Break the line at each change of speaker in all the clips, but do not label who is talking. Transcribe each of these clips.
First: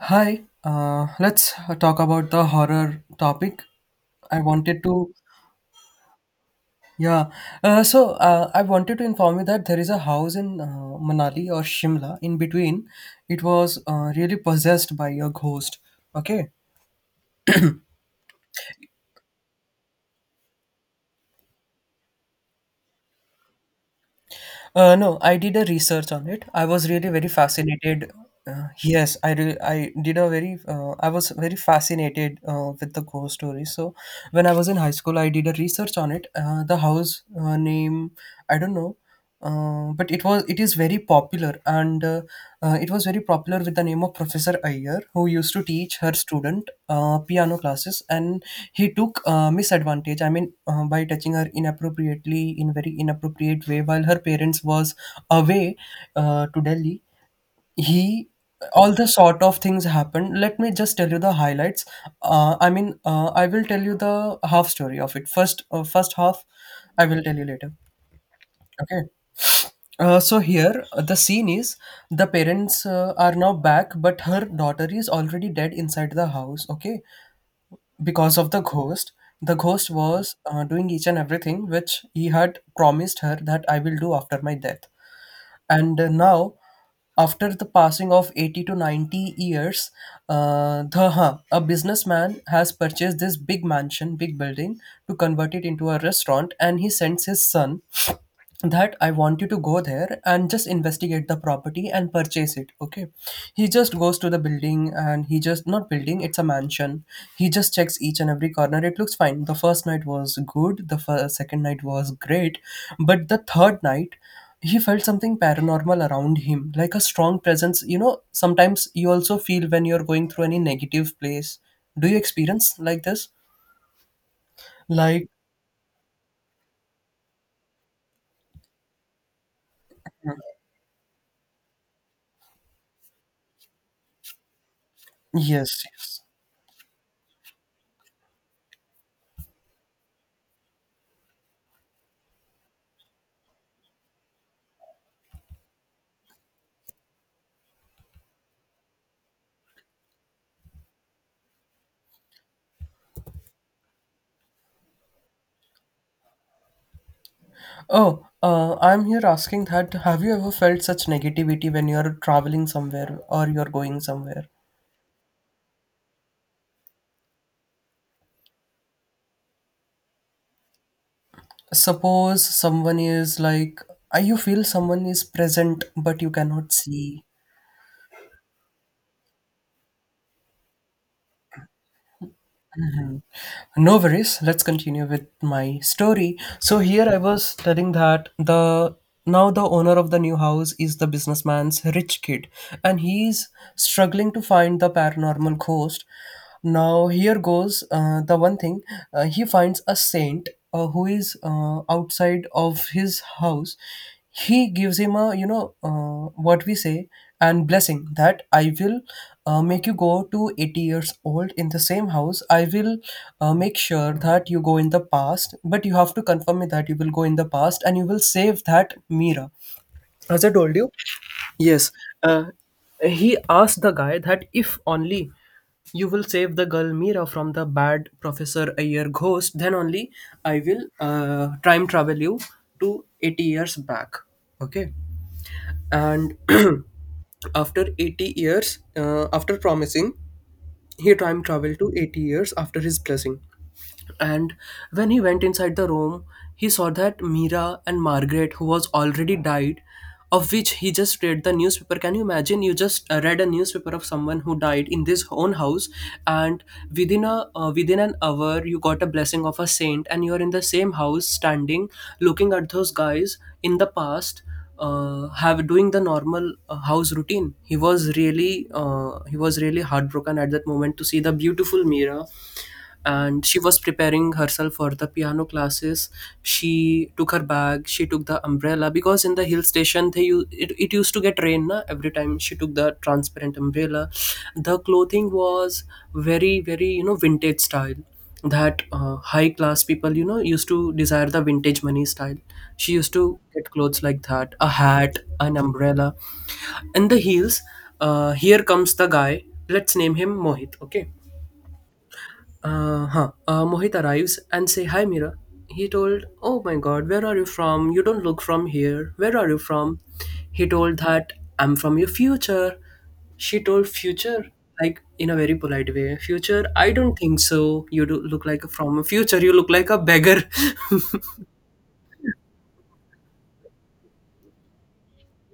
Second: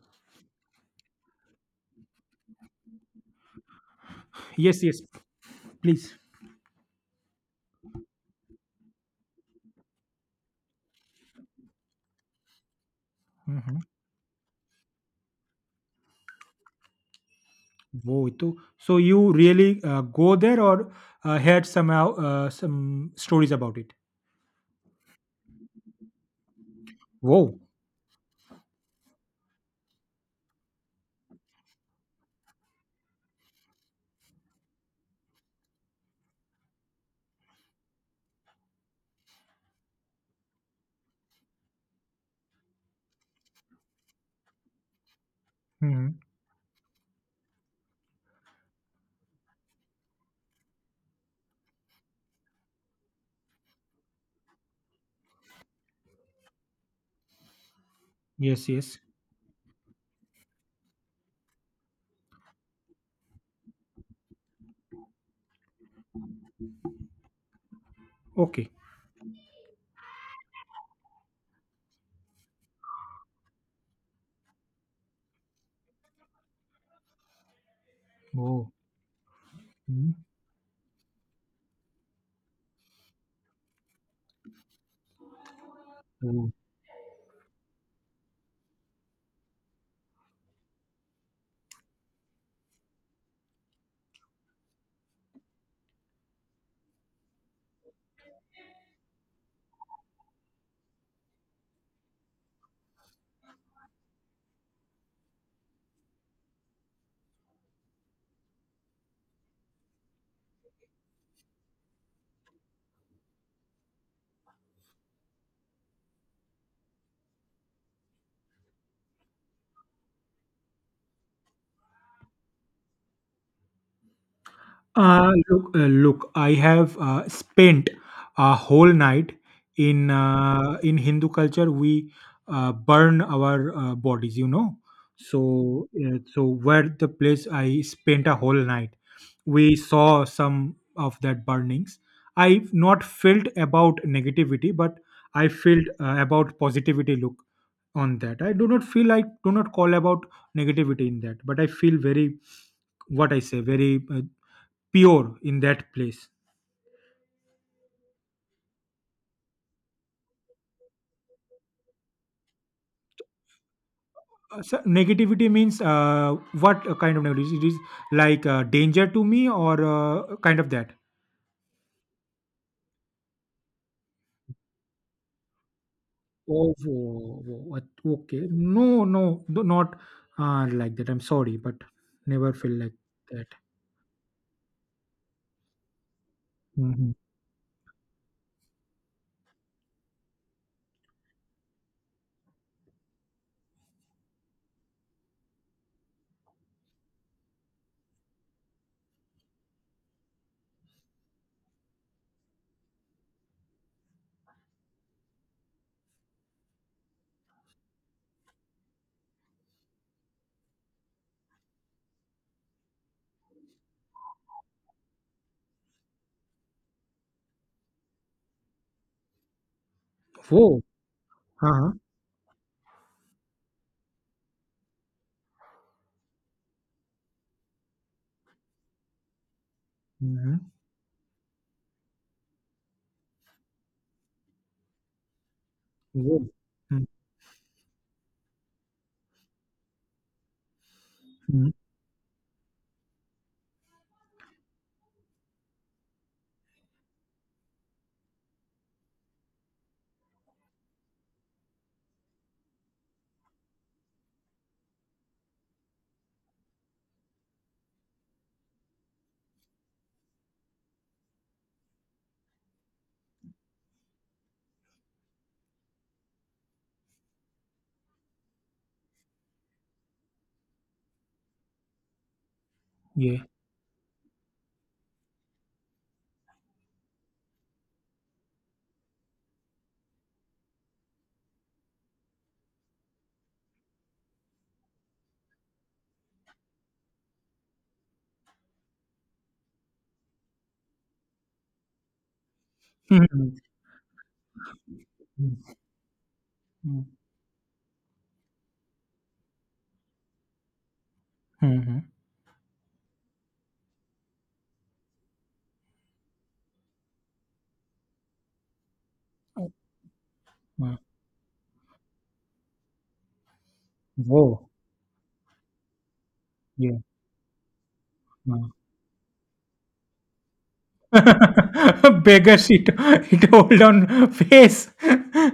Hi, let's talk about the horror topic. I wanted
Yes, yes,
to,
please.
yeah. So I wanted to inform you that there is a house in Manali or Shimla. In between, it was
Mhm.
really possessed by a ghost. Okay.
Wow, Itu. So you really go there or heard somehow some stories about it?
No, I did a research on it. I was really very
Wow.
fascinated. Yes, I was very fascinated with the ghost story. So when I was in high school, I did a research on it. The house name I don't know, but it is very very popular and it was very popular with the name of Professor Iyer, who used to teach her
Mhm.
student piano classes, and he took misadvantage, I mean, by touching her inappropriately in very inappropriate way while her parents was away, to Delhi. He,
Yes,
all
yes.
the sort of things happened. Let me just tell you the highlights. I mean, I will tell you the half story of it first. First half I will tell you later.
Okay.
Okay. So here, the scene is, the parents are now back, but her daughter is already dead inside the house. Okay, because of the
Wow.
ghost. The ghost
Mhm.
was doing each and everything which he had promised her that I will do after my death. And
Wow.
now, after the passing of 80 to 90 years, a businessman has purchased this big mansion, big building, to convert it into a restaurant, and he sends his son that I want you to go there and just investigate the property and purchase it. Okay. He just goes to the building and he just, not building, it's a mansion. He just checks each and every corner. It looks fine. The first night was good. The first, second night was great. But the third night, he felt something paranormal around him, like a strong presence. You know, sometimes you also feel when you're going through any negative place. Do you experience like this? Like,
Look, I have spent a whole night in in Hindu culture. We burn our bodies, you know.
yes,
So, uh,
yes.
so where the place I spent a whole night, we saw some of that burnings. I've not felt about negativity, but I felt about positivity. Look on that. I do not call about negativity in that, but I feel very, what I say, very pure in that place.
Oh, I'm here asking that have you ever felt such negativity when you're traveling somewhere or you're going somewhere?
So negativity means what kind of negativity? It is like danger to me or kind of that.
Suppose someone is like, you feel someone is present, but you cannot
Oh,
see.
wo- wo- what- okay. No, no, no, not like that. I'm sorry, but never feel like
Mhm.
that.
No worries. Let's continue with my story. So here
Mm-hmm.
I was telling that the now the owner of the new house is the businessman's rich kid, and he's struggling to find the paranormal ghost. Now here goes the one thing. He finds a saint who is outside of his house. He gives him a, you know, what we say, and blessing that I will, make you go to 80 years old in the same house. I will, make sure that you go in the past, but you have to confirm me that you will go in the past and you will save that Mira, as I told
Whoa.
you. Yes,
Uh-huh.
uh, he asked the guy that if only you will save the girl Mira from the bad Professor Ayer ghost, then only
Mm-hmm.
I will time travel you to 80 years back. Okay. And
Whoa.
after 80 years, after promising, he time
Mm-hmm.
traveled to 80 years after his blessing. And when he went inside the room, he saw that Mira and Margaret, who was already died, of which he just read the newspaper. Can you imagine? You just read a newspaper of someone who died in this own house, and within an hour, you got a blessing of a saint, and you're in the same house, standing, looking at those guys in the past, have doing the normal house routine. He was really heartbroken at that moment to see the beautiful Mira,
Yeah.
and she was preparing herself for the piano classes. She took her bag, she took the umbrella, because in the hill station it used to get rain na? Every time she took the transparent umbrella. The clothing was very very, you know, vintage style, that high class people, you know, used to desire the vintage money style. She used to
Mm-hmm.
get clothes like that: a hat, an umbrella and the heels. Here comes the guy. Let's name him Mohit. Okay.
Mm-hmm.
Huh. Mohit arrives and say, "Hi, Mira." He told, "Oh my God, where are you from? You don't look from here. Where are you from?" He told that, "I'm from your future." She told, "Future,"
Whoa.
like in a very polite way. Future, I
Yeah.
don't think so. You do look like
Wow.
a from a future. You look like a beggar.
Beggar she to it hold on face.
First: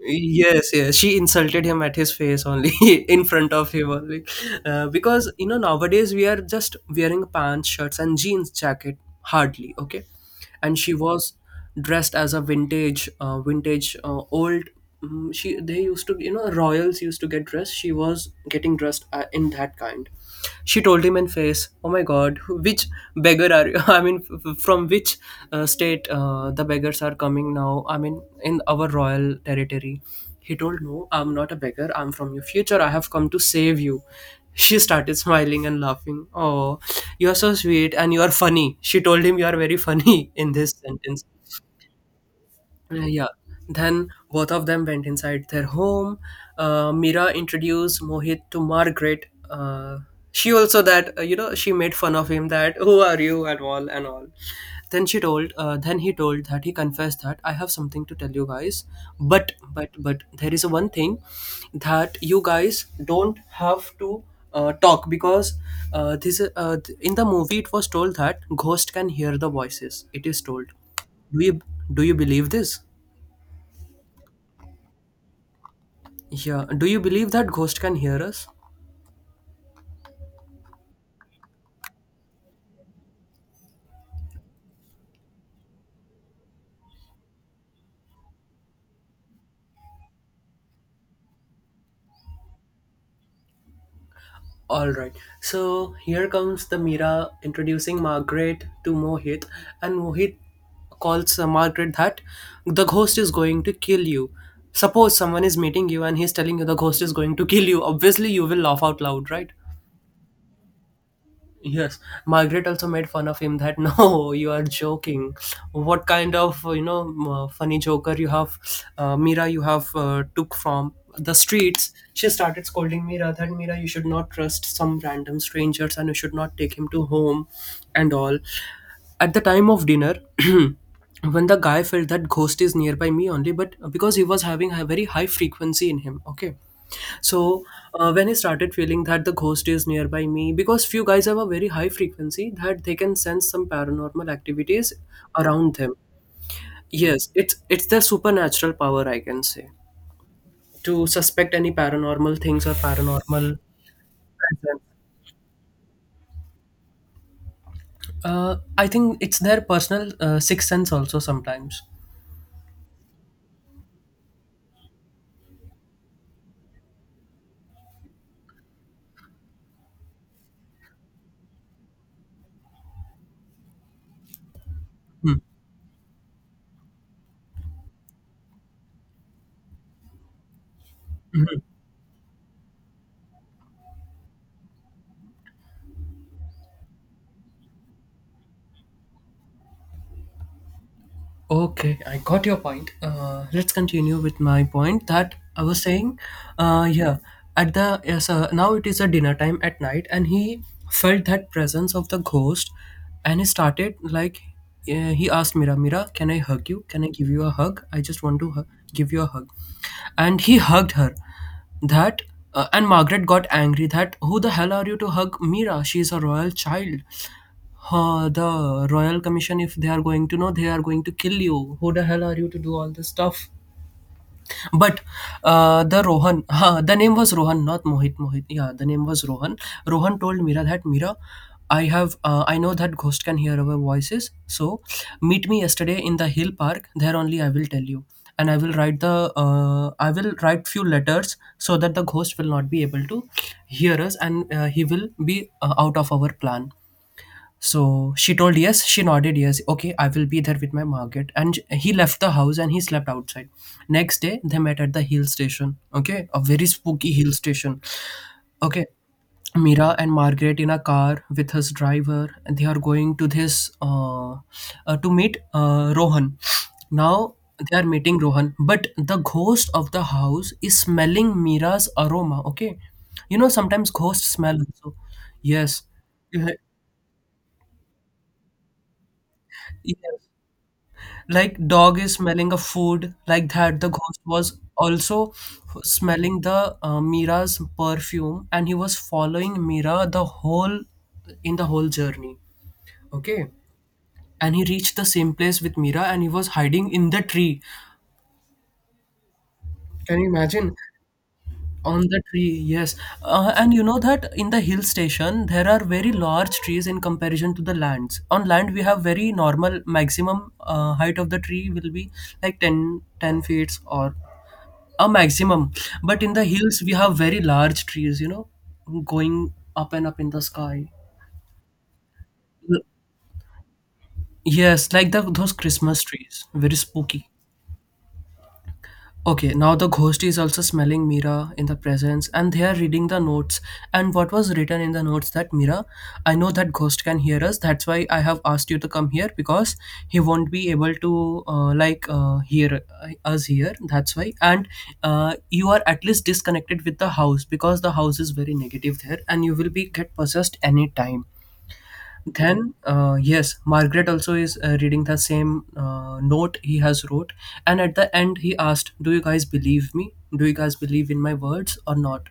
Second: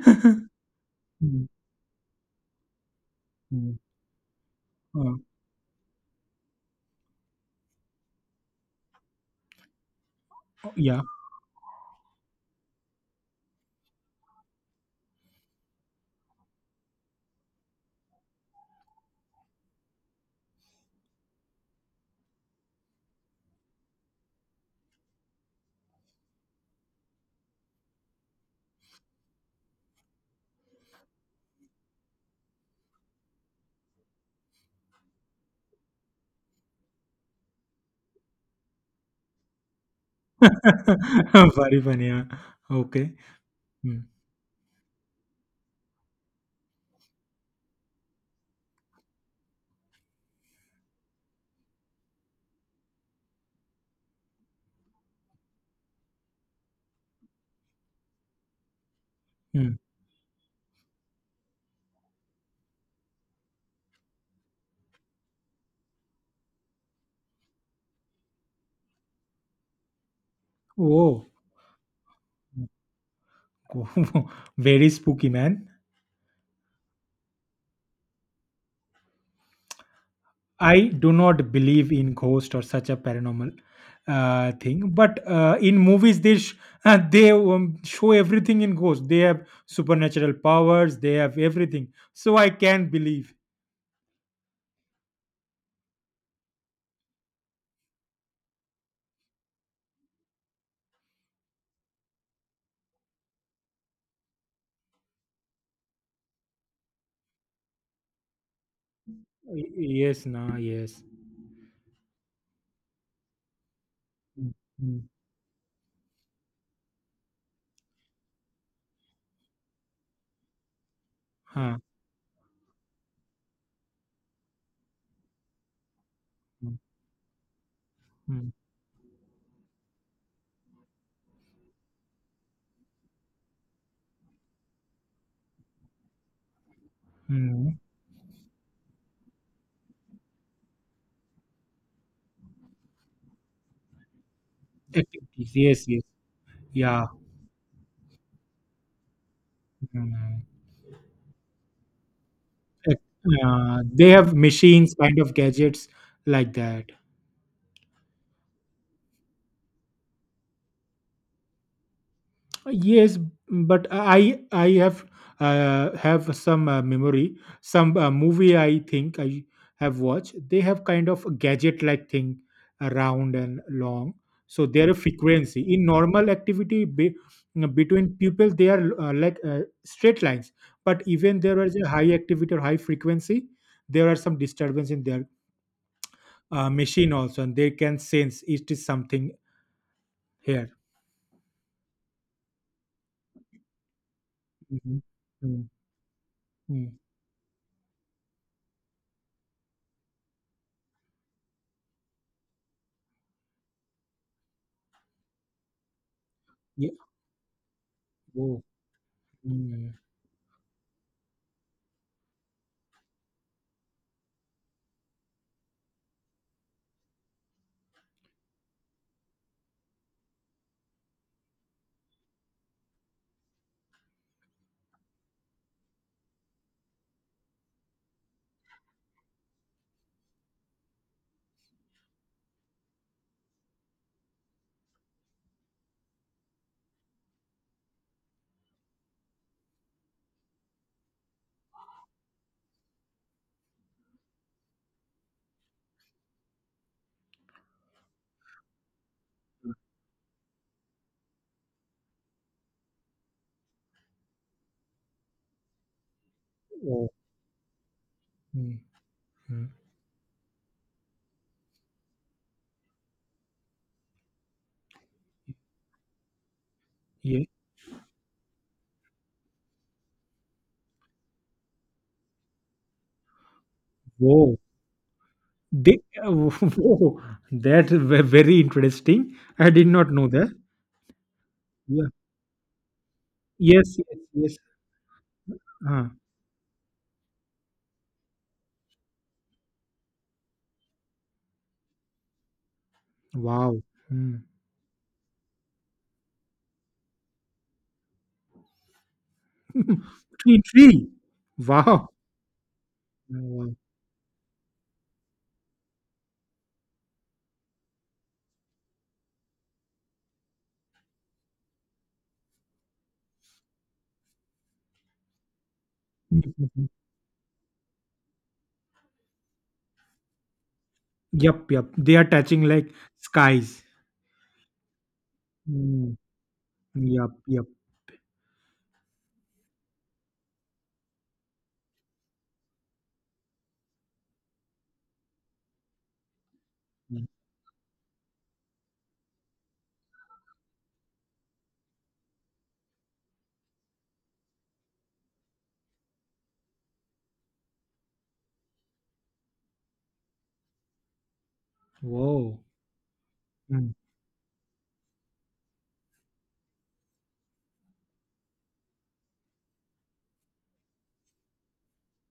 Yes, yes, she insulted him at his face only, in front of
Hmm,
him only,
hmm,
because, you know, nowadays we are just wearing pants, shirts and jeans jacket, hardly. Okay. And she
yeah.
was dressed as a vintage old, she they used to, you know, royals used to get dressed. She was getting dressed in that kind. She told him in face, "Oh my God, which beggar are you? I mean, from which state the beggars are coming now? I mean, in our royal territory." He told, "No, I'm not a beggar. I'm from your future. I have come to save you." She started smiling and laughing. Oh, you are so sweet and you are funny. She told him, "You are very funny." In this sentence,
Very funny, yeah. Okay.
yeah.
Hmm,
Then both of them went inside their home. Mira introduced Mohit to Margaret. She also that, you know, she made fun of him that who are you and all and all. Then she told. Then he told that he confessed that I have something to tell you guys, but,
hmm.
there is one thing that you guys don't have to talk, because in the movie it was told that ghost can hear the voices. It is told.
Oh,
Do you do you believe this?
very spooky, man.
Yeah. Do you believe that ghost can hear us?
I do not believe in ghost or such a paranormal thing, but in movies they show everything in ghost. They have supernatural powers. They have everything. So I can believe.
All right. So here comes the Mira introducing Margaret to Mohit, and Mohit calls Margaret that the ghost is going to kill you. Suppose someone is meeting you and he's telling you the ghost is going to kill you. Obviously, you will laugh out loud, right?
Y- Yes, nah, yes.
Yes, Margaret also made fun of him that no, you
Mm,
are
mm.
joking. What kind of, you know, funny joker you have, Mira? You have took from the
Huh.
streets. She started scolding Mira that Mira, you should not trust some random strangers and you should not
Hmm.
take him to home, and all.
Hmm.
At the time of dinner, when the guy felt that ghost is nearby me only, but because he was having a very high frequency in him. Okay, so
Hmm.
uh, when I started feeling that the ghost is nearby me, because few guys have a very high frequency that they can sense some paranormal activities
Activities.
around
Yes,
them.
yes. Yeah.
Yes, it's their supernatural power, I can say,
Hmm.
to suspect any paranormal things or paranormal
They have
presence.
machines, kind of gadgets like that.
I think it's their personal sixth sense also sometimes.
Yes, but I have some memory. Some movie, I think I have watched. They have kind of a gadget like thing, round and long. So they are frequency in normal activity be, between people. They are like straight lines. But even there is a high activity or high frequency, there are some disturbance in their machine also, and they can sense it is something here.
Okay, I got your point. Let's continue with my
Mhm.
point that I
Mm.
was saying.
Mm.
Yeah, at the yes, now it is a dinner time at night, and he felt that presence of the ghost, and he started like, he asked Mira, Mira, can I hug you?
Yeah.
Can I give you a hug? I just want to
Oh.
hug, give you a hug,
Mm.
and he hugged her. That And Margaret got angry. That, who the hell are you to hug Mira? She is a royal child. The Royal Commission, if they are going to know, they are going to kill you. Who the hell are you to do all this stuff? But the name was Rohan, not Mohit. Mohit, yeah, the name was Rohan. Rohan told Mira that Mira, I know that ghost can hear our voices. So meet me yesterday in the hill park. There only I will tell you, and I will write few letters so that the ghost will not be able to hear us, and he will be out of our plan. So she told yes. She nodded yes. Okay, I will be there with my Margaret. And he left the house and he slept outside. Next day, they met at the hill station. Okay, a very
Oh,
spooky hill station.
mm,
Okay,
mm,
Mira and Margaret in a car with his driver, and they are going to this to meet Rohan. Now
yeah.
they are meeting Rohan, but the ghost of the house is smelling Mira's aroma. Okay, you know sometimes ghosts smell
Whoa.
also. Yes,
They, whoa. That's very interesting. I did not
yes.
know that.
Like dog
Yeah.
is smelling a food like that the
Yes, yes,
ghost
yes.
was also
Ah,
smelling the Mira's perfume and he was following Mira the whole in the whole journey. Okay,
wow. Mm.
and he reached the same place with Mira and he was hiding in the tree. Can you
Tree,
imagine?
tree.
On
Wow.
the tree, yes. And
Wow.
you know that in the hill station there are very large trees in comparison to the lands. On land we have very normal maximum height of the tree will be like ten feet or a maximum, but in the hills
Mhm.
we have very large trees, you know, going up and up in the sky.
Yup, yup. They are touching like skies.
Yes, like the those Christmas
Mm.
trees, very spooky.
Yup, yup.
Okay, now the ghost is also smelling Mira in the presence and they are reading the notes. And what was written in the notes that Mira, I know that ghost can
Mm.
hear us. That's why I have asked you to come here because he won't be able to hear us here. That's why. And you are at least disconnected with the house because the house is very negative there and you will be get possessed any time.
Whoa.
Then yes,
Mm.
Margaret also is reading the same note he has wrote, and at the end he asked, do you guys believe me? Do you guys believe in my words or not?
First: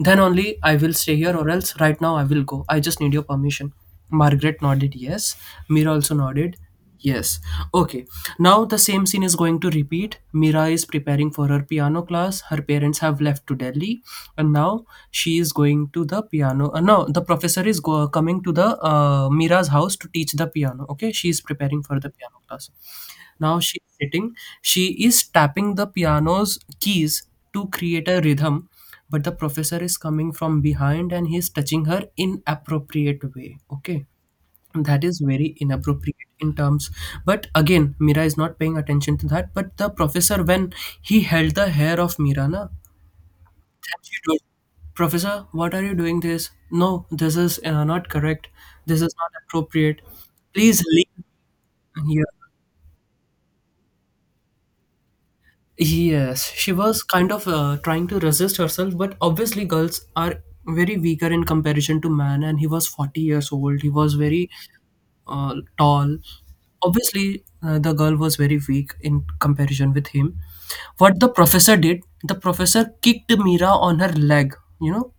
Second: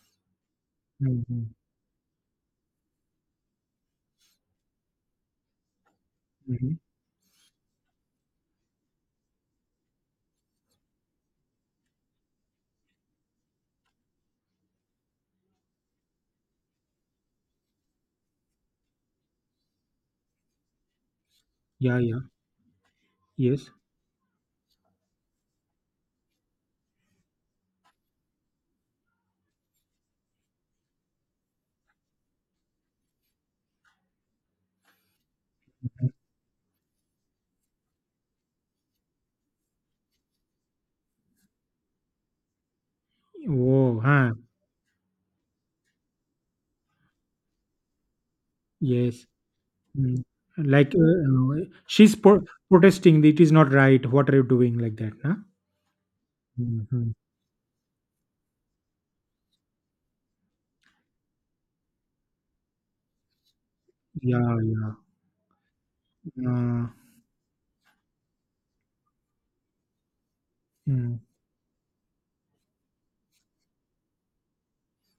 Then only I will stay
Hmm,
here,
hmm,
or else right now I will go. I just need your permission. Margaret nodded yes. Mira also nodded
hmm.
yes. Okay, now the same scene is going to repeat. Mira is preparing for her piano class. Her parents have left to Delhi, and now she is going to the piano. No, the professor is go- coming to the Mira's house to teach the piano. Okay, she is preparing for
Yeah,
the
yeah.
piano class. Now
Yes.
she's sitting. She is tapping the piano's keys to create a rhythm, but the professor is coming from behind and he's touching her inappropriate way. Okay. That is very
Mhm.
inappropriate in terms. But again, Mira is not paying attention to that. But the professor, when he held the hair of Mira, na, then
Whoa.
she
Huh.
told, Professor, what are you doing this? No, this is not correct. This is
Yes.
not appropriate.
Mm.
Please
Like
leave
she's
here.
protesting that it is not right. What are you doing like that? Nah?
Yes, she was
Hmm.
kind of trying to resist herself, but obviously, girls are very weaker in comparison to man. And he was 40 years old. He was very
Yeah, yeah.
tall.
Uh,
Obviously, the girl was very weak in comparison with him. What
mm.
the professor did, the professor kicked Mira on her leg. You know,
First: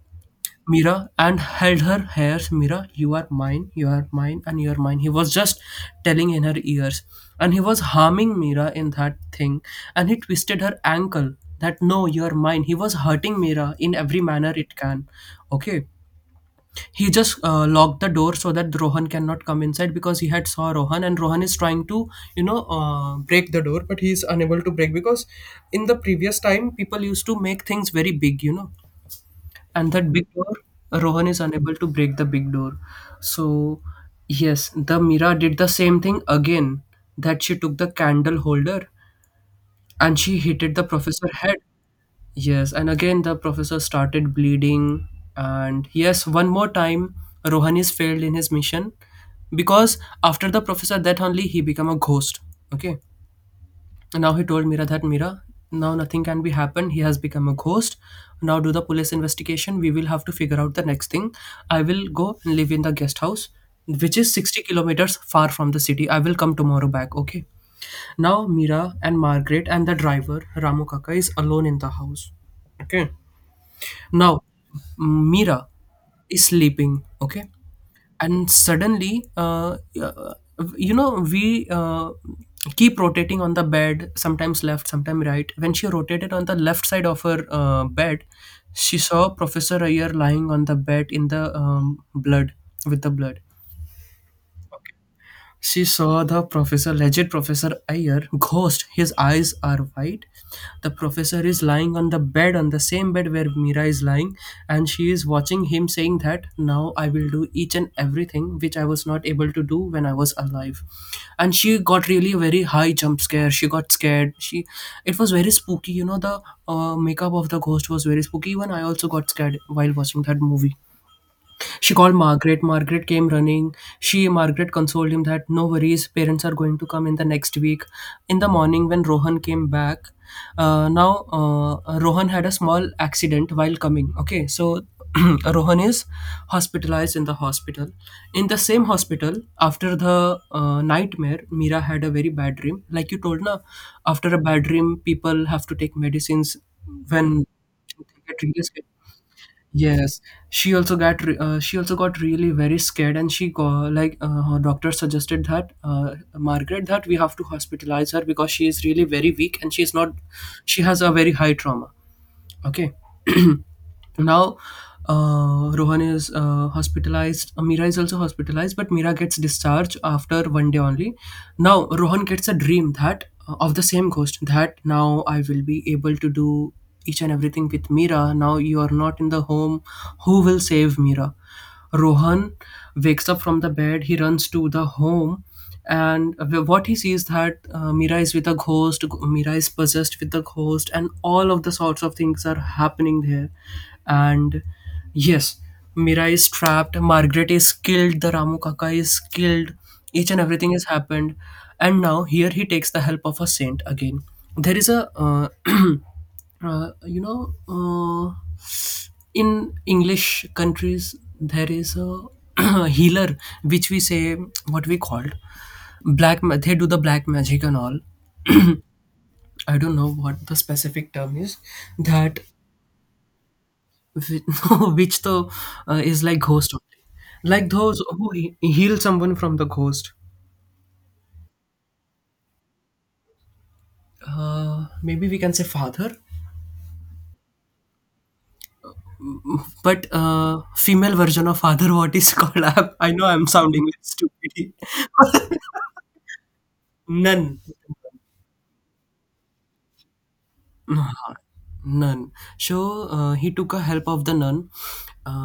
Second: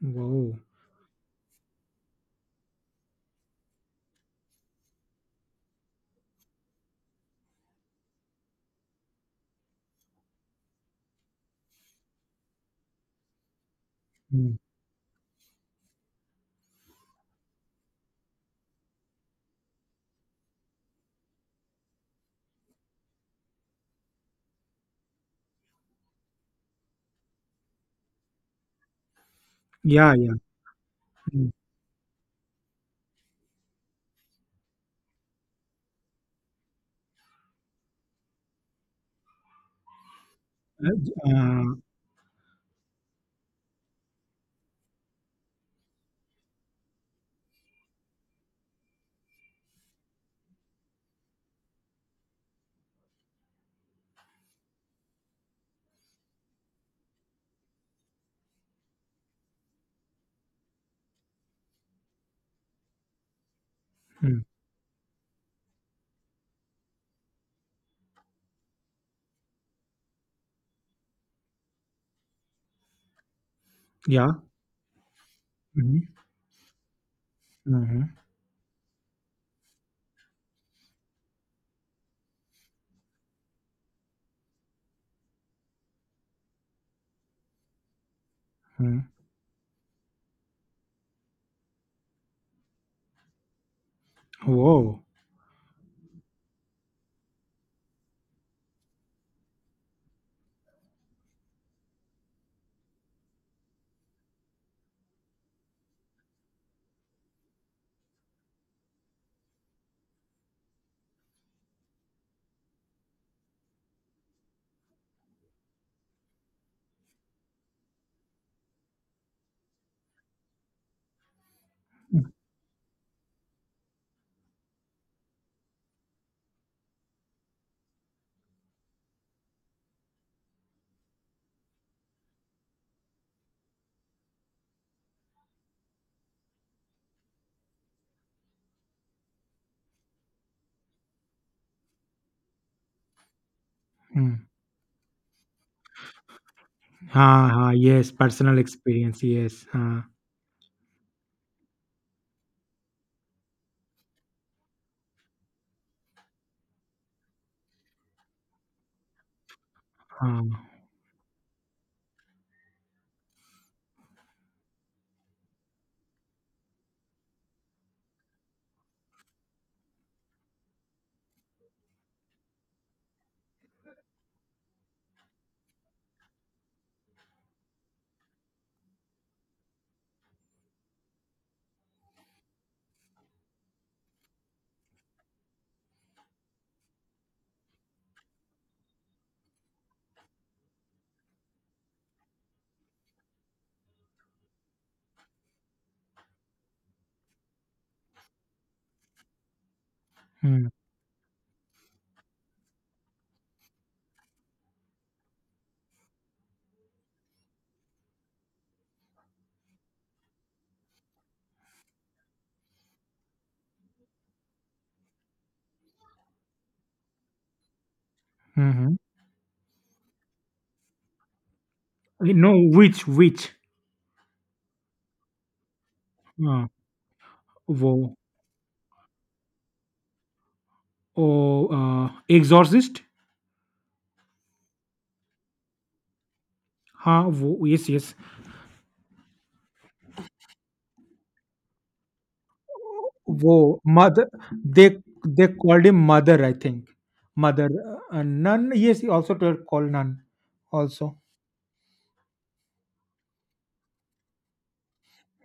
Wow.
Mira, and held her hairs. Mira, you are mine, and you are mine. He was just telling in her ears. And he was harming Mira in that thing. And he twisted her ankle that no, you are mine. He was hurting Mira in every manner
Mm.
it can. Okay. He just locked the door so that Rohan cannot come inside because he had saw Rohan, and Rohan is trying to, you know, break the door, but he is unable to break because in the previous time people used to make things very big, you know, and that
Yeah,
big
yeah.
door, Rohan is
Mm.
unable to break the big door. So yes, the Mira did the same thing again, that she took the candle holder and she hit it the
Uh,
professor head.
uh,
Yes, and again the professor started bleeding. And yes, one more time Rohan is failed in his mission, because after the professor that only he become a ghost. Okay, and now he told Mira that Mira, now nothing can be happened. He has become a ghost. Now do the police investigation. We will have to figure out the next thing. I will go and live in the guest house, which is
mm.
60 kilometers far from the city. I will come tomorrow back. Okay. Now Mira and Margaret and the driver Ramu Kaka is alone in the house. Okay.
Yeah.
Now Mira
Mm-hmm.
is sleeping. Okay,
Mm-hmm.
and suddenly you know, we keep rotating on the bed, sometimes left, sometimes right. When she rotated on the left side of her bed, she saw Professor Ayer lying on the bed in the blood, with the blood.
Whoa.
She saw the professor, legit Professor Ayer, ghost. His eyes are white. The professor is lying on the bed, on the same bed where Mira is lying, and she is watching him saying that now I will do each and everything which I was not able to do when I was alive. And she got really a very high jump scare. She got scared. She, it was very spooky, you know, the makeup of the ghost was very spooky. Even I also got scared while watching that movie. She called Margaret. Margaret came running. She, Margaret, consoled him that no worries, parents are going to come in the next week. In the morning, when Rohan came back, now Rohan had a small accident while coming. Okay, so Rohan is hospitalized in the hospital. In the same hospital, after the nightmare, Mira had a very bad dream. Like you told, na, after
Mm.
a bad dream, people have to take medicines when
Ha, ha,
they
yes,
get
personal
really scared.
experience. Yes. Ha,
Yes, she also she also got really very scared, and she got like her doctor suggested that Margaret that we have to hospitalize her because she is really very weak and she is not,
ha.
she has a very high trauma. Okay, now, Rohan is hospitalized. Mira is also hospitalized, but Mira gets discharged after one day only. Now, Rohan gets a dream that of the same ghost that now I will be able to do each and everything with Mira. Now you are not in the home. Who will save Mira? Rohan wakes up from the bed. He runs to the home, and what he sees that Mira is with a ghost. Mira is possessed with the ghost, and all of the sorts of things are happening there. And yes, Mira is trapped. Margaret is killed. The Ramu Kaka is killed. Each and
Mm.
everything has happened, and now here he takes the help of a saint again. There is a you know. In English countries there is a healer, which we say, what we called, they do the black magic and all.
Mm-hmm.
I don't know what the specific term is,
Eh,
that
no, which, which?
which the is like
Uh,
ghost only, like those
whoa.
who heal someone from the ghost.
Oh, exorcist?
Maybe we can say father,
Ha, wo- yes, yes.
but female version of father, what is called, I know I'm
वो
sounding
mother,
stupid.
they they called him mother, I think.
None.
Mother nun. Yes, he also called nun
Nah,
also.
Nun. So he took a help of the nun.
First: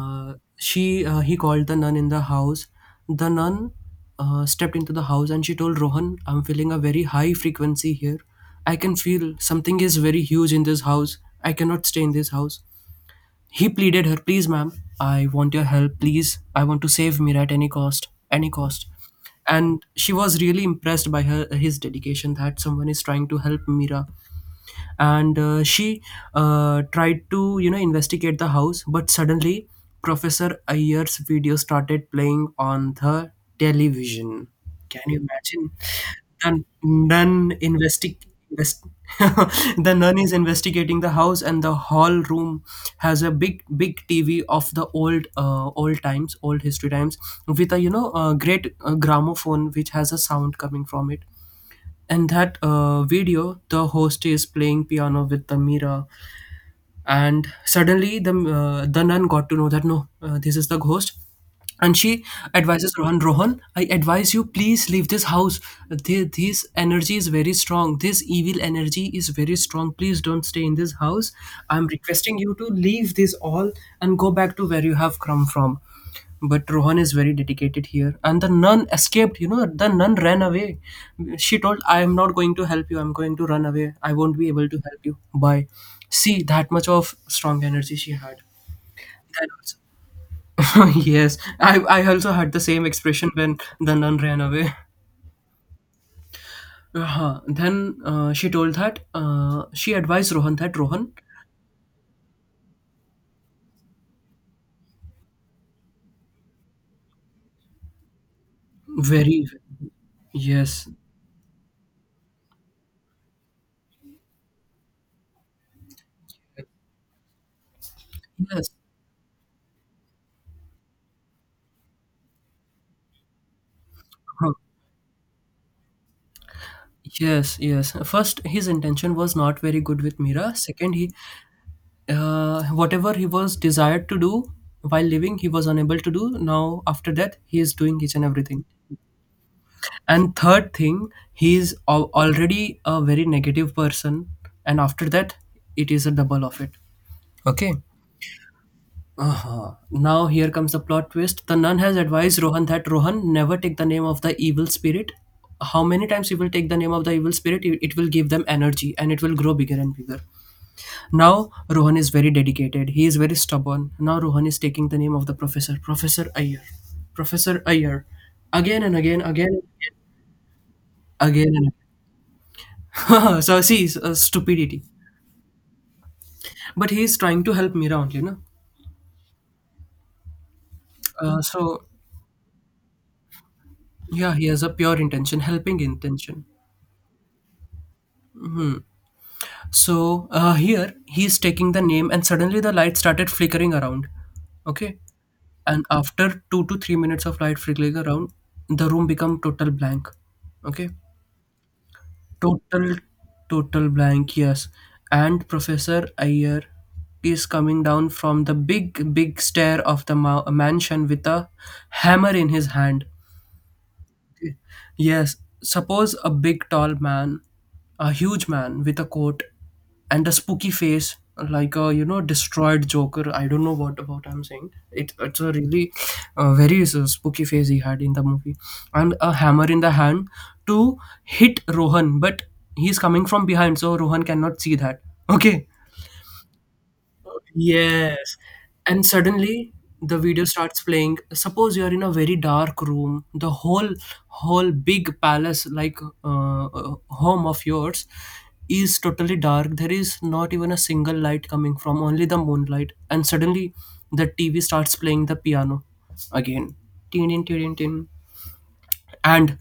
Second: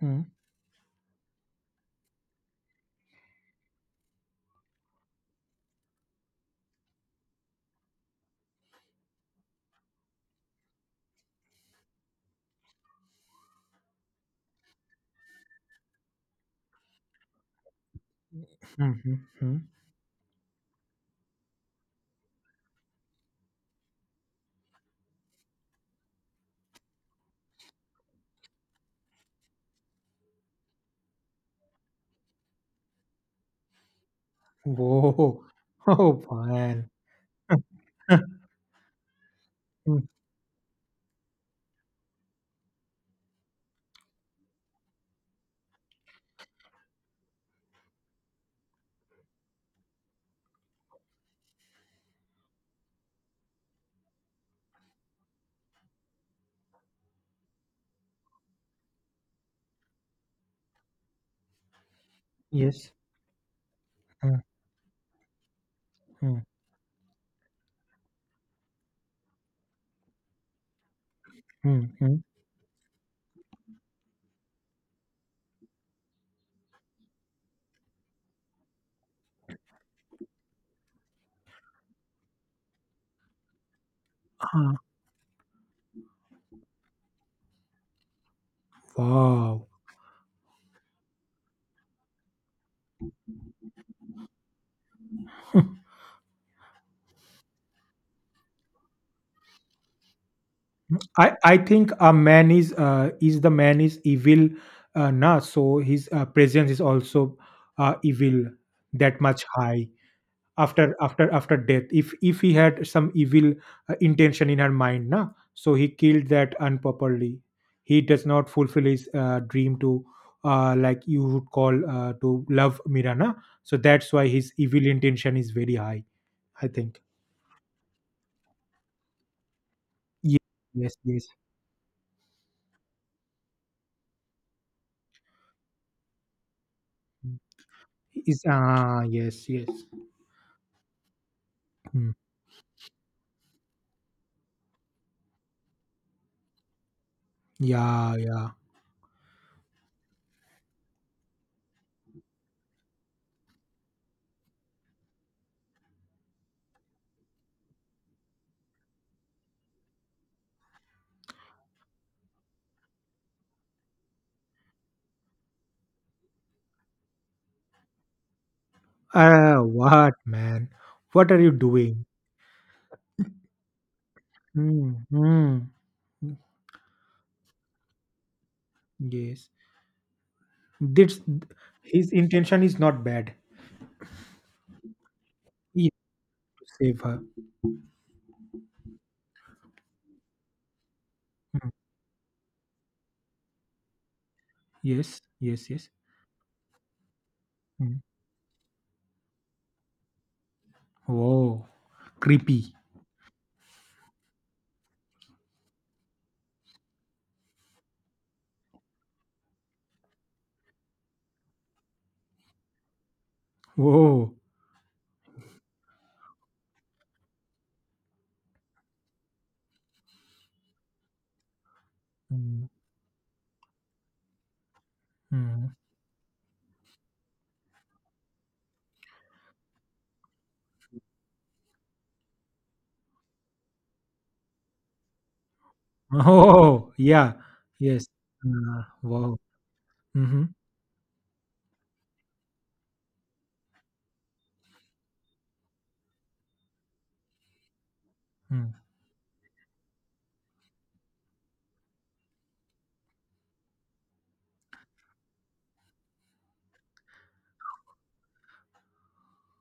Hmm.
She he called the nun in the house. The nun stepped into the house and she told Rohan, "I'm feeling a very high frequency here. I can feel something is very huge in this house. I cannot stay in this house." He pleaded her, "Please, ma'am, I want your help. Please, I want to save Mira at any cost, any cost."
Hmm. Hmm, hmm.
And she was really impressed by her his dedication that someone is trying to help Mira, and she tried to, you know, investigate the house, but suddenly Professor Ayer's video started playing on the television. Can you
Whoa.
imagine,
Oh
the
man.
nun invest- the
Hmm,
nun is investigating the house, and the hall room has a big TV of the old old times, old history times, with a, you know, a great gramophone which has a sound coming from it. In that video the host is playing piano with the mirror, and suddenly the nun got to know that no, this is the ghost. And she
yes.
advises Rohan, Rohan, I advise
Hmm,
you, please leave this house.
hmm,
This energy is very strong, this evil energy is very strong, please don't stay in this house.
hmm,
I'm
hmm.
requesting you to leave this all and go back to where you have come from. But Rohan is very dedicated here. And the nun escaped, you know, the nun ran away. She told, I am not going to help you. I'm going to run away. I won't be able
Ah,
to help you. Bye. See, that much of strong energy she had. That
wow.
also. Yes, I also had the same expression when the nun ran away. Uh-huh. Then she told that she advised Rohan that
Hmm,
Rohan,
I think a man is the man is evil, na, so his presence is also evil, that much
very,
high.
yes,
After after after death, if he had some evil intention in her mind, na, so he killed that unproperly. He does not
yes.
fulfill his dream to like you would call to love mirana so that's why
Uh-huh.
his evil intention is very high, I think.
Yes, yes. First, his intention was not very good with
Yes,
Mira. Second,
yes,
he,
yes
whatever he was desired to do while living, he was unable to do. Now after death, he is doing each and
is
everything.
ah yes yes.
And third thing, he is
Hmm.
already a very negative person, and after that it is a double of it. Okay.
Yeah, yeah.
Uh-huh. Now here comes the plot twist. The nun has advised Rohan that, Rohan, never take the name of the evil spirit. How many times he will take the name of the evil spirit, it will give them energy and it will grow bigger and bigger. Now Rohan is very dedicated. He is very stubborn. Now Rohan is taking the name of the professor, Professor Iyer, Professor Iyer, again and again, again,
Ah, what, man, what are
again
you
and
doing?
again. So see, it's, stupidity.
Hmm. Hmm. Hmm,
But he is trying to help Mira only, no?
yes. That's
So
his intention is not bad.
yeah, he has a pure intention, helping
He to
intention.
save her.
Hmm. So, here he is
Mm.
taking the name, and suddenly the light started flickering around. Okay,
Yes, yes,
and
yes.
after 2 to 3 minutes of light flickering
Mm.
around, the room become total blank. Okay.
Whoa, creepy.
Total, total blank, yes. And Professor Ayer is coming down from the big, big stair of the mansion with a hammer in his hand.
Whoa.
Okay. Yes, suppose a big tall man, a huge man with a coat and a spooky face, like a
Mm.
destroyed Joker. I don't know what about I'm saying. It's a
Mm.
really very spooky face he had in the movie, and a hammer in the hand to hit Rohan, but he's coming from behind, so Rohan cannot see that. Okay.
Oh, yeah. Yes.
Yes. And
Wow.
suddenly the video
Mm-hmm.
starts playing. Suppose you are in a very dark room, the whole big palace, like home of yours, is totally dark. There is not even a single light coming from only the moonlight. And suddenly the TV starts playing the piano again. Tin tin tin tin, tin. And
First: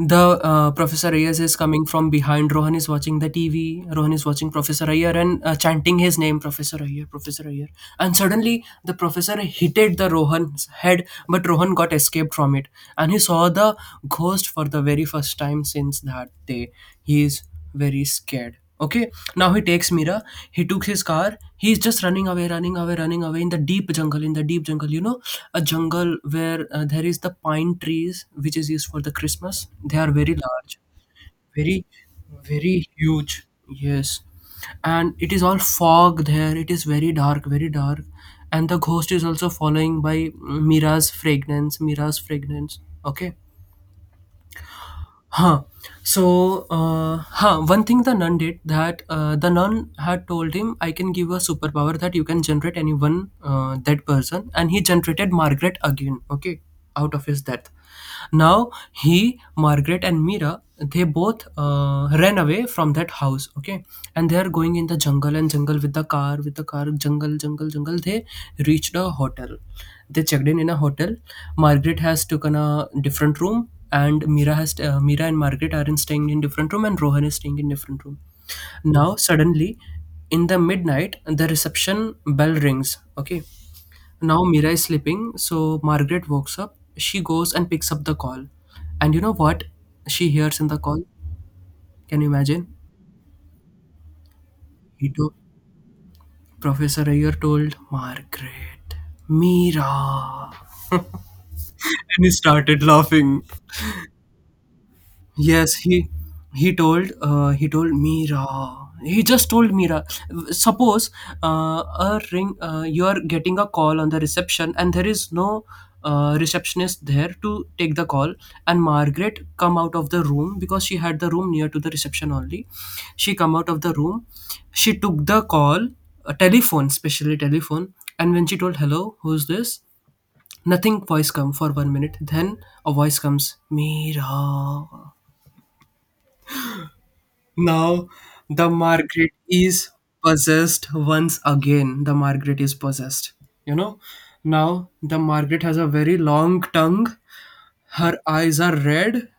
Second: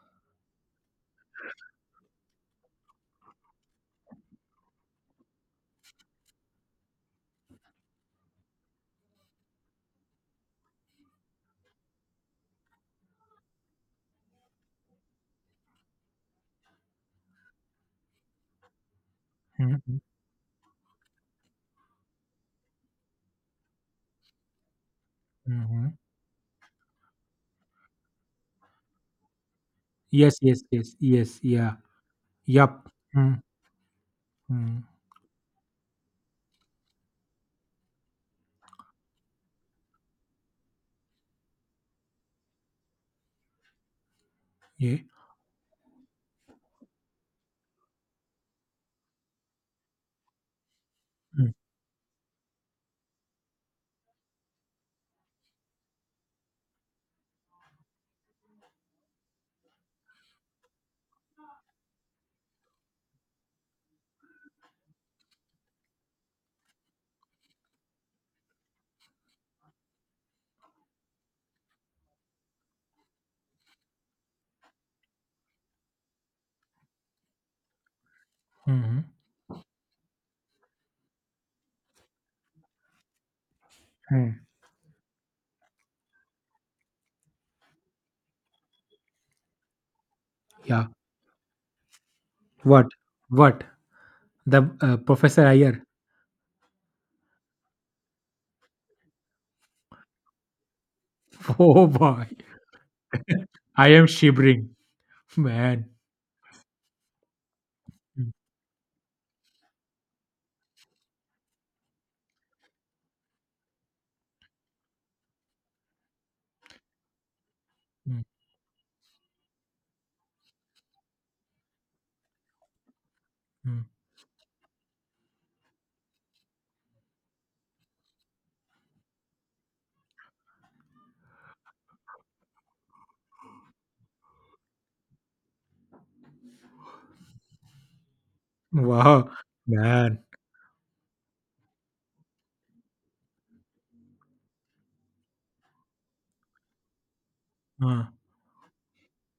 the Professor Ayer is coming from behind. Rohan is watching the TV. Rohan is watching Professor Ayer and chanting his name, Professor Ayer, Professor Ayer. And suddenly the professor hitted the Rohan's head, but Rohan got escaped from it, and he saw the ghost for the very first time. Since that day he is very scared. Okay, now he takes
Mm-hmm.
Mira. He took his car. He's just running away, running away, running away in the deep jungle. In the deep jungle, a
Mm-hmm.
jungle where there is the pine trees, which is used for the Christmas. They are very
Yes, yes,
large,
yes, yes. Yeah.
very, very
Yup. Mm.
huge. Yes,
Mm.
and it is all fog there. It is very dark, and the ghost is also following by Mira's fragrance, Mira's fragrance. Okay.
Yeah.
Huh. So, huh. One thing the nun did, that the nun had told him, "I can give a
Mm.
superpower that you can generate anyone, that person," and he generated Margaret again. Okay, out of his death. Now he, Margaret, and Mira, they both ran away from that house. Okay, and they are going in the jungle and jungle with the car, with the car, jungle jungle jungle. They reached a hotel. They checked in a hotel. Margaret has taken a different room, and Mira and Margaret are in staying in different room, and Rohan is staying in different room.
Mm-hmm.
Now suddenly, in the midnight, the reception bell rings. Okay,
Mm.
now Mira is sleeping, so Margaret wakes up. She goes and picks up the call. And you know what she hears in the
Yeah.
call? Can you imagine?
What? What? The
He told,
Professor Ayer.
Professor Ayer told Margaret, "Mira."
Oh
And
boy.
he started laughing.
I am shivering,
Yes,
man.
he told
Mm,
Mira. He just told Mira. Suppose, uh, a ring. You are getting a call on the reception, and there is no receptionist there to take the
mm,
call. And Margaret come out of the room because she had the room near to the reception only. She come out of
mm.
the room. She took the call, a telephone, especially telephone. And when she told, "Hello, who's this?" Nothing voice come for 1 minute. Then a voice comes, "Mira." Now the
Wow,
Margaret is
man.
possessed once again. The Margaret is possessed. You know, now the Margaret has a very long tongue.
Uh,
Her eyes are red.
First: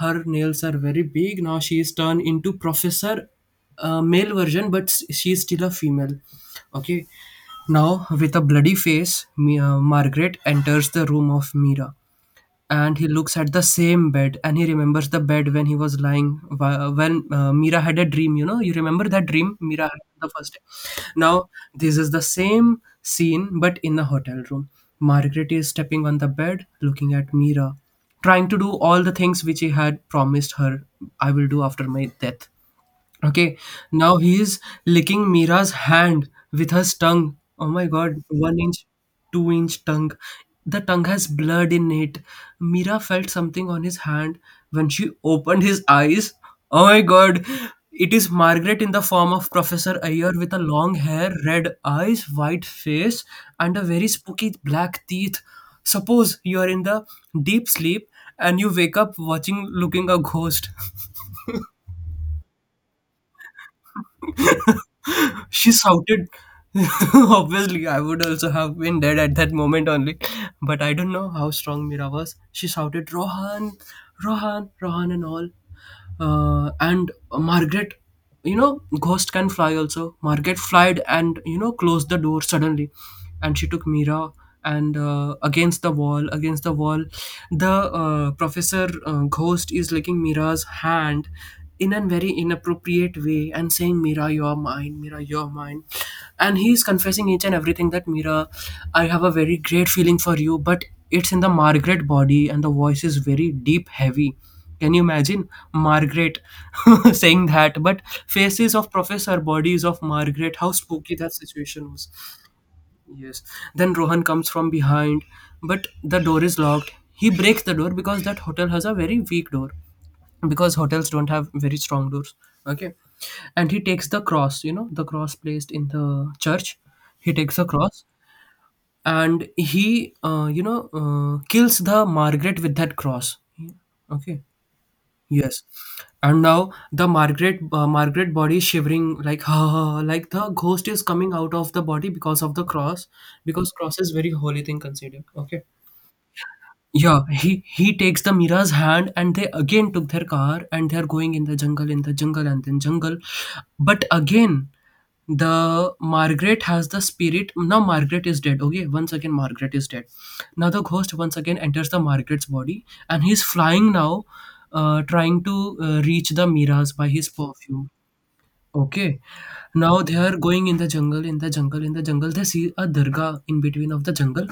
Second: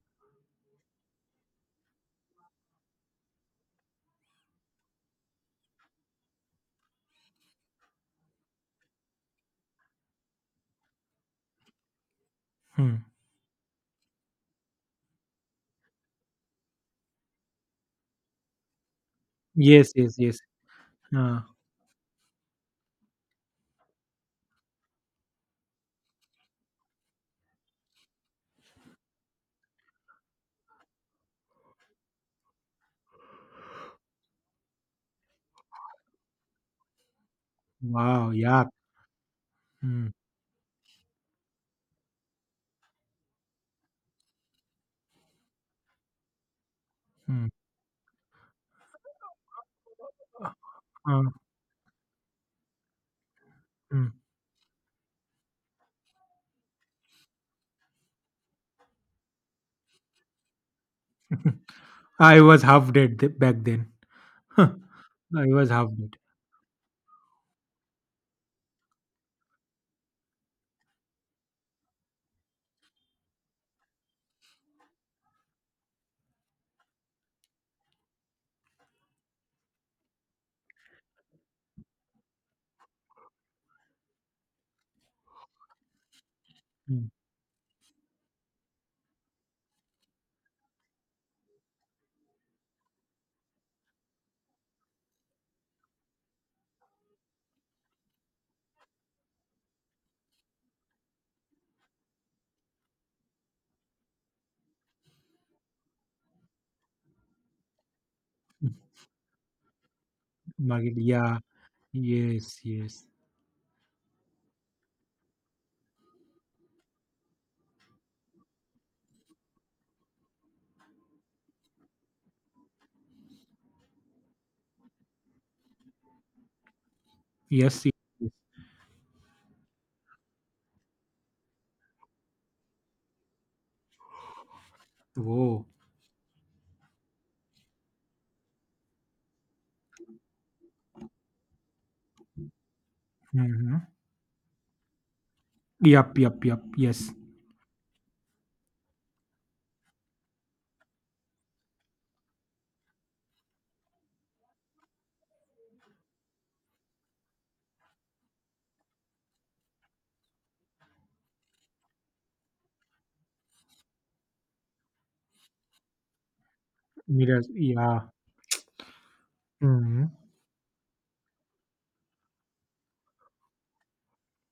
Her nails are very big. Now she is turned into Professor, male version, but she is still a female. Okay. Now, with a bloody face, Margaret enters the room of Mira,
hmm.
and he looks at the same bed, and he remembers the bed when he was lying, when Mira had a dream. You remember that dream Mira
Yes,
had
yes,
the
yes.
first day?
Uh,
Now this is the same scene but in the hotel room. Margaret is stepping on the bed, looking at Mira, trying to do all the things which he had promised her, I will do after my death. Okay, now he is licking Mira's hand with his tongue. Oh my god,
wow,
one
yeah.
inch, 2 inch
Hmm,
tongue. The tongue has blood in it. Mira felt something on his hand when she opened his eyes. Oh my god,
hmm.
it is Margaret in the form of Professor Ayer with a long
Uh,
hair, red eyes, white face, and a very
hmm.
spooky black teeth. Suppose you are in the deep sleep and you wake up watching looking a ghost.
I was half dead back then. Huh. I was
She
half dead.
shouted. Obviously, I would also have been dead at that moment only, but I don't know how strong Mira was. She shouted, "Rohan, Rohan, Rohan," and all. And Margaret, ghost can fly also. Margaret flied and closed the door suddenly, and she took Mira and, against the wall, against the wall,
Hmm.
the professor, ghost is licking Mira's hand in a very inappropriate way and saying, "Mira, you're mine, Mira, you're mine," and he's confessing each and everything, that Mira, I have a very great feeling for you, but it's in the Margaret body, and the voice is very deep heavy. Can you imagine Margaret saying that? But faces of professor, bodies of Margaret, how
Market,
spooky that
yeah.
situation was.
Yes, yes.
Yes. Then Rohan comes from behind, but the door is locked. He breaks the door because that hotel has a very weak door because hotels don't have very strong doors. Okay. And he takes the cross, you know, the cross placed in the church. He takes the
Yes, yes,
cross,
yes.
and he, kills the Margaret with that cross. Okay. Yes,
Whoa.
and now the Margaret body is shivering like like the ghost is coming out of the body because of the cross, because
Mm-hmm.
cross is very holy thing considered. Okay,
Yup, yup, yup. Yes.
yeah, he takes the Mira's hand, and they again took their car, and they are going in the jungle, and then jungle. But again, the Margaret has the spirit. Now Margaret is dead. Okay, once again Margaret is dead. Now the ghost once again enters the Margaret's body, and he's flying now, trying to reach the Mira's by his
Mirrors,
perfume.
yeah.
Okay. Now
Mm-hmm.
they are going in the jungle, in the jungle, in the jungle. They see a dargah in between of the jungle.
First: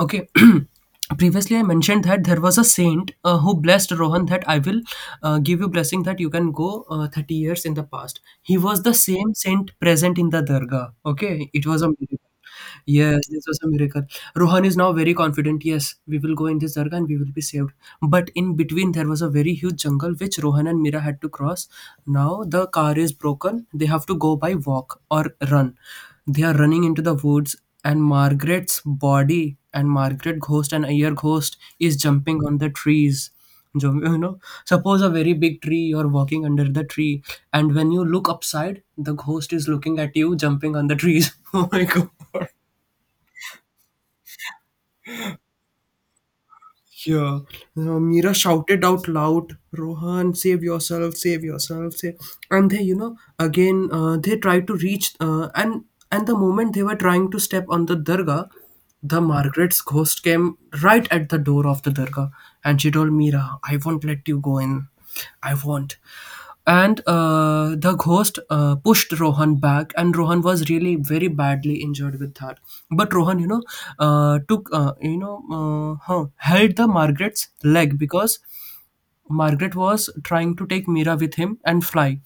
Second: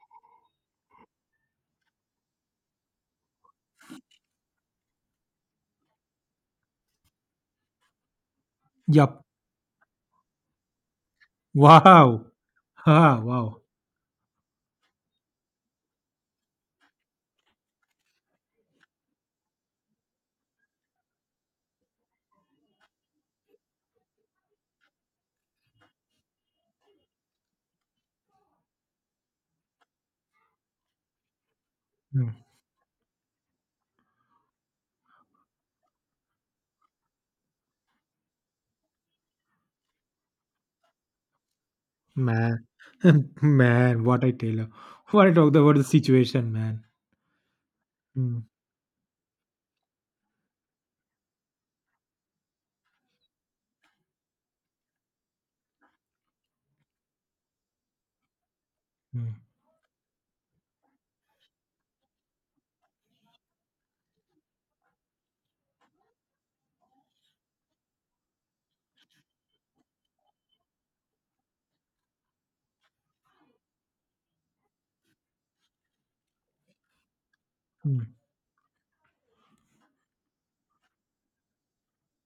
Okay. Previously, I mentioned that there was a saint who blessed Rohan that, I will give you blessing that you can go 30 years in the past. He was the
Yup.
same saint present in the dargah. Okay. It was a
Wow.
miracle.
Ah,
Yes, this was
wow.
a miracle. Rohan is now very confident. Yes, we will go in this Dargah and we will be saved. But in between, there was a very huge jungle which Rohan and Mira had to cross. Now the car is broken. They have to go by walk or run. They are running into the woods, and Margaret's body and Margaret ghost and Ayer ghost is
Mm.
jumping on the trees. You know, suppose a very big tree, you're walking under the tree, and when you look upside, the ghost is looking at you, jumping on the trees. Oh my god.
Man. Man, what I tell you. What I talked about the situation, man.
Here, Mira
Mm.
shouted out loud, "Rohan, save yourself, save yourself, save." And they, again, they tried to reach, and the moment they were trying to step on the Durga, the
Mm,
Margaret's ghost came right at the door of the Durga, and she told Mira, "I won't let you go in. I won't." And the ghost pushed Rohan back, and Rohan was really very badly injured with that. But Rohan, took, you know, huh, held the Margaret's leg
mm.
because Margaret was trying to take Mira with him and fly.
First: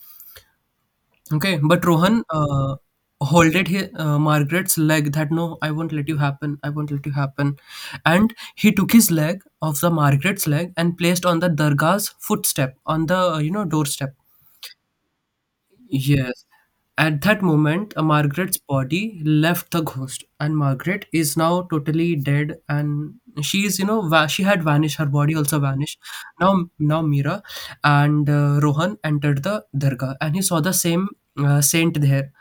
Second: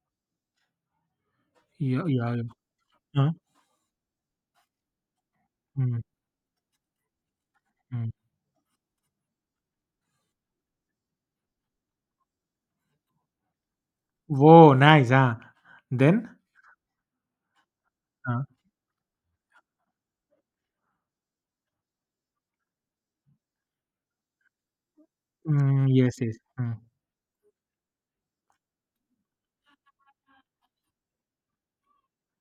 Okay, but
Yeah,
Rohan,
yeah, yeah. Uh,
holded his, Margaret's leg, that no, I won't
mm,
let you happen. I won't let you happen.
mm.
And he took his leg of the Margaret's leg and placed on the Durga's footstep, on the doorstep.
Woah, nice, huh? Then?
Yes. At that moment,
Huh.
Margaret's body left the ghost, and Margaret is now totally dead. And she is, you know, she had vanished. Her body also
Mm,
vanished.
yes, yes.
Now,
Mm,
now Mira and Rohan entered the dargah, and he saw the same saint there.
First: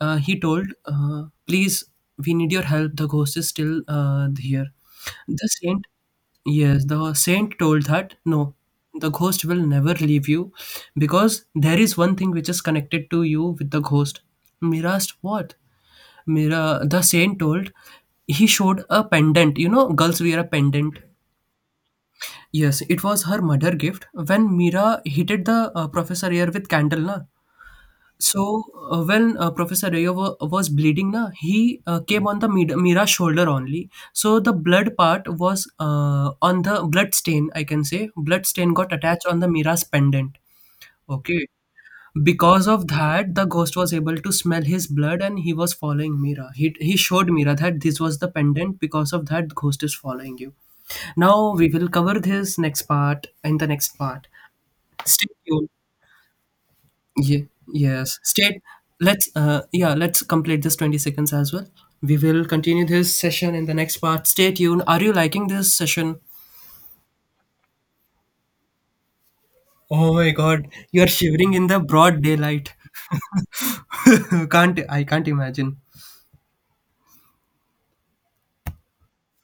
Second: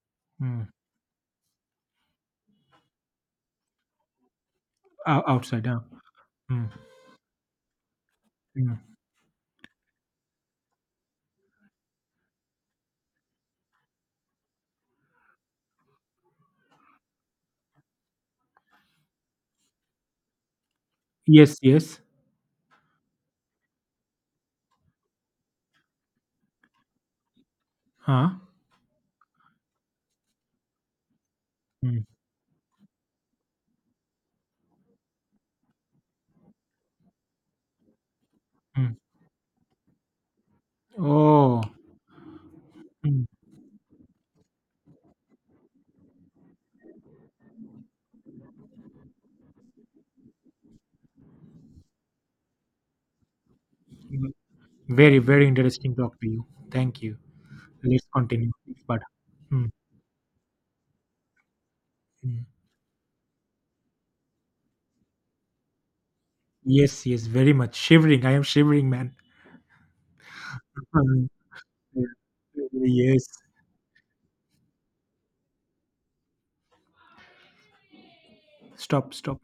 He told,
mm.
"Please, we need your help. The ghost is still here."
Ou-
The
outside, huh?
saint.
Mm,
Yes, the saint told that no,
mm.
the ghost will never leave you because there is one thing which is connected to you with the ghost. Mira asked, what? Mira, the saint told, he showed a pendant. You know, girls wear a pendant.
Yes, yes.
Yes, it was her mother gift. When Mira heated the professor here with candle, na,
Huh?
so when Professor Rayo was bleeding, na, he
Mm,
came on the Mira's shoulder only. So the blood part was, on the blood stain. I can say blood stain got
mm.
attached on the Mira's pendant. Okay,
Oh,
because of
mm,
that, the ghost was able to smell his blood, and he was following Mira. He showed Mira that this was the pendant. Because of that, ghost is following you. Now we will cover this next part in the next part.
mm. Very,
Stay
very
tuned.
interesting talk to you. Thank you. Let's
Yes.
continue.
State.
But,
Let's.
mm,
Yeah. Let's complete this 20 seconds as well. We
mm.
will continue this session in the next part. Stay tuned. Are you liking this session?
Yes, yes, very much. Shivering. I am shivering, man.
Oh my God! You are shivering in the broad daylight.
Mm, yes.
can't I can't imagine.
Stop, stop.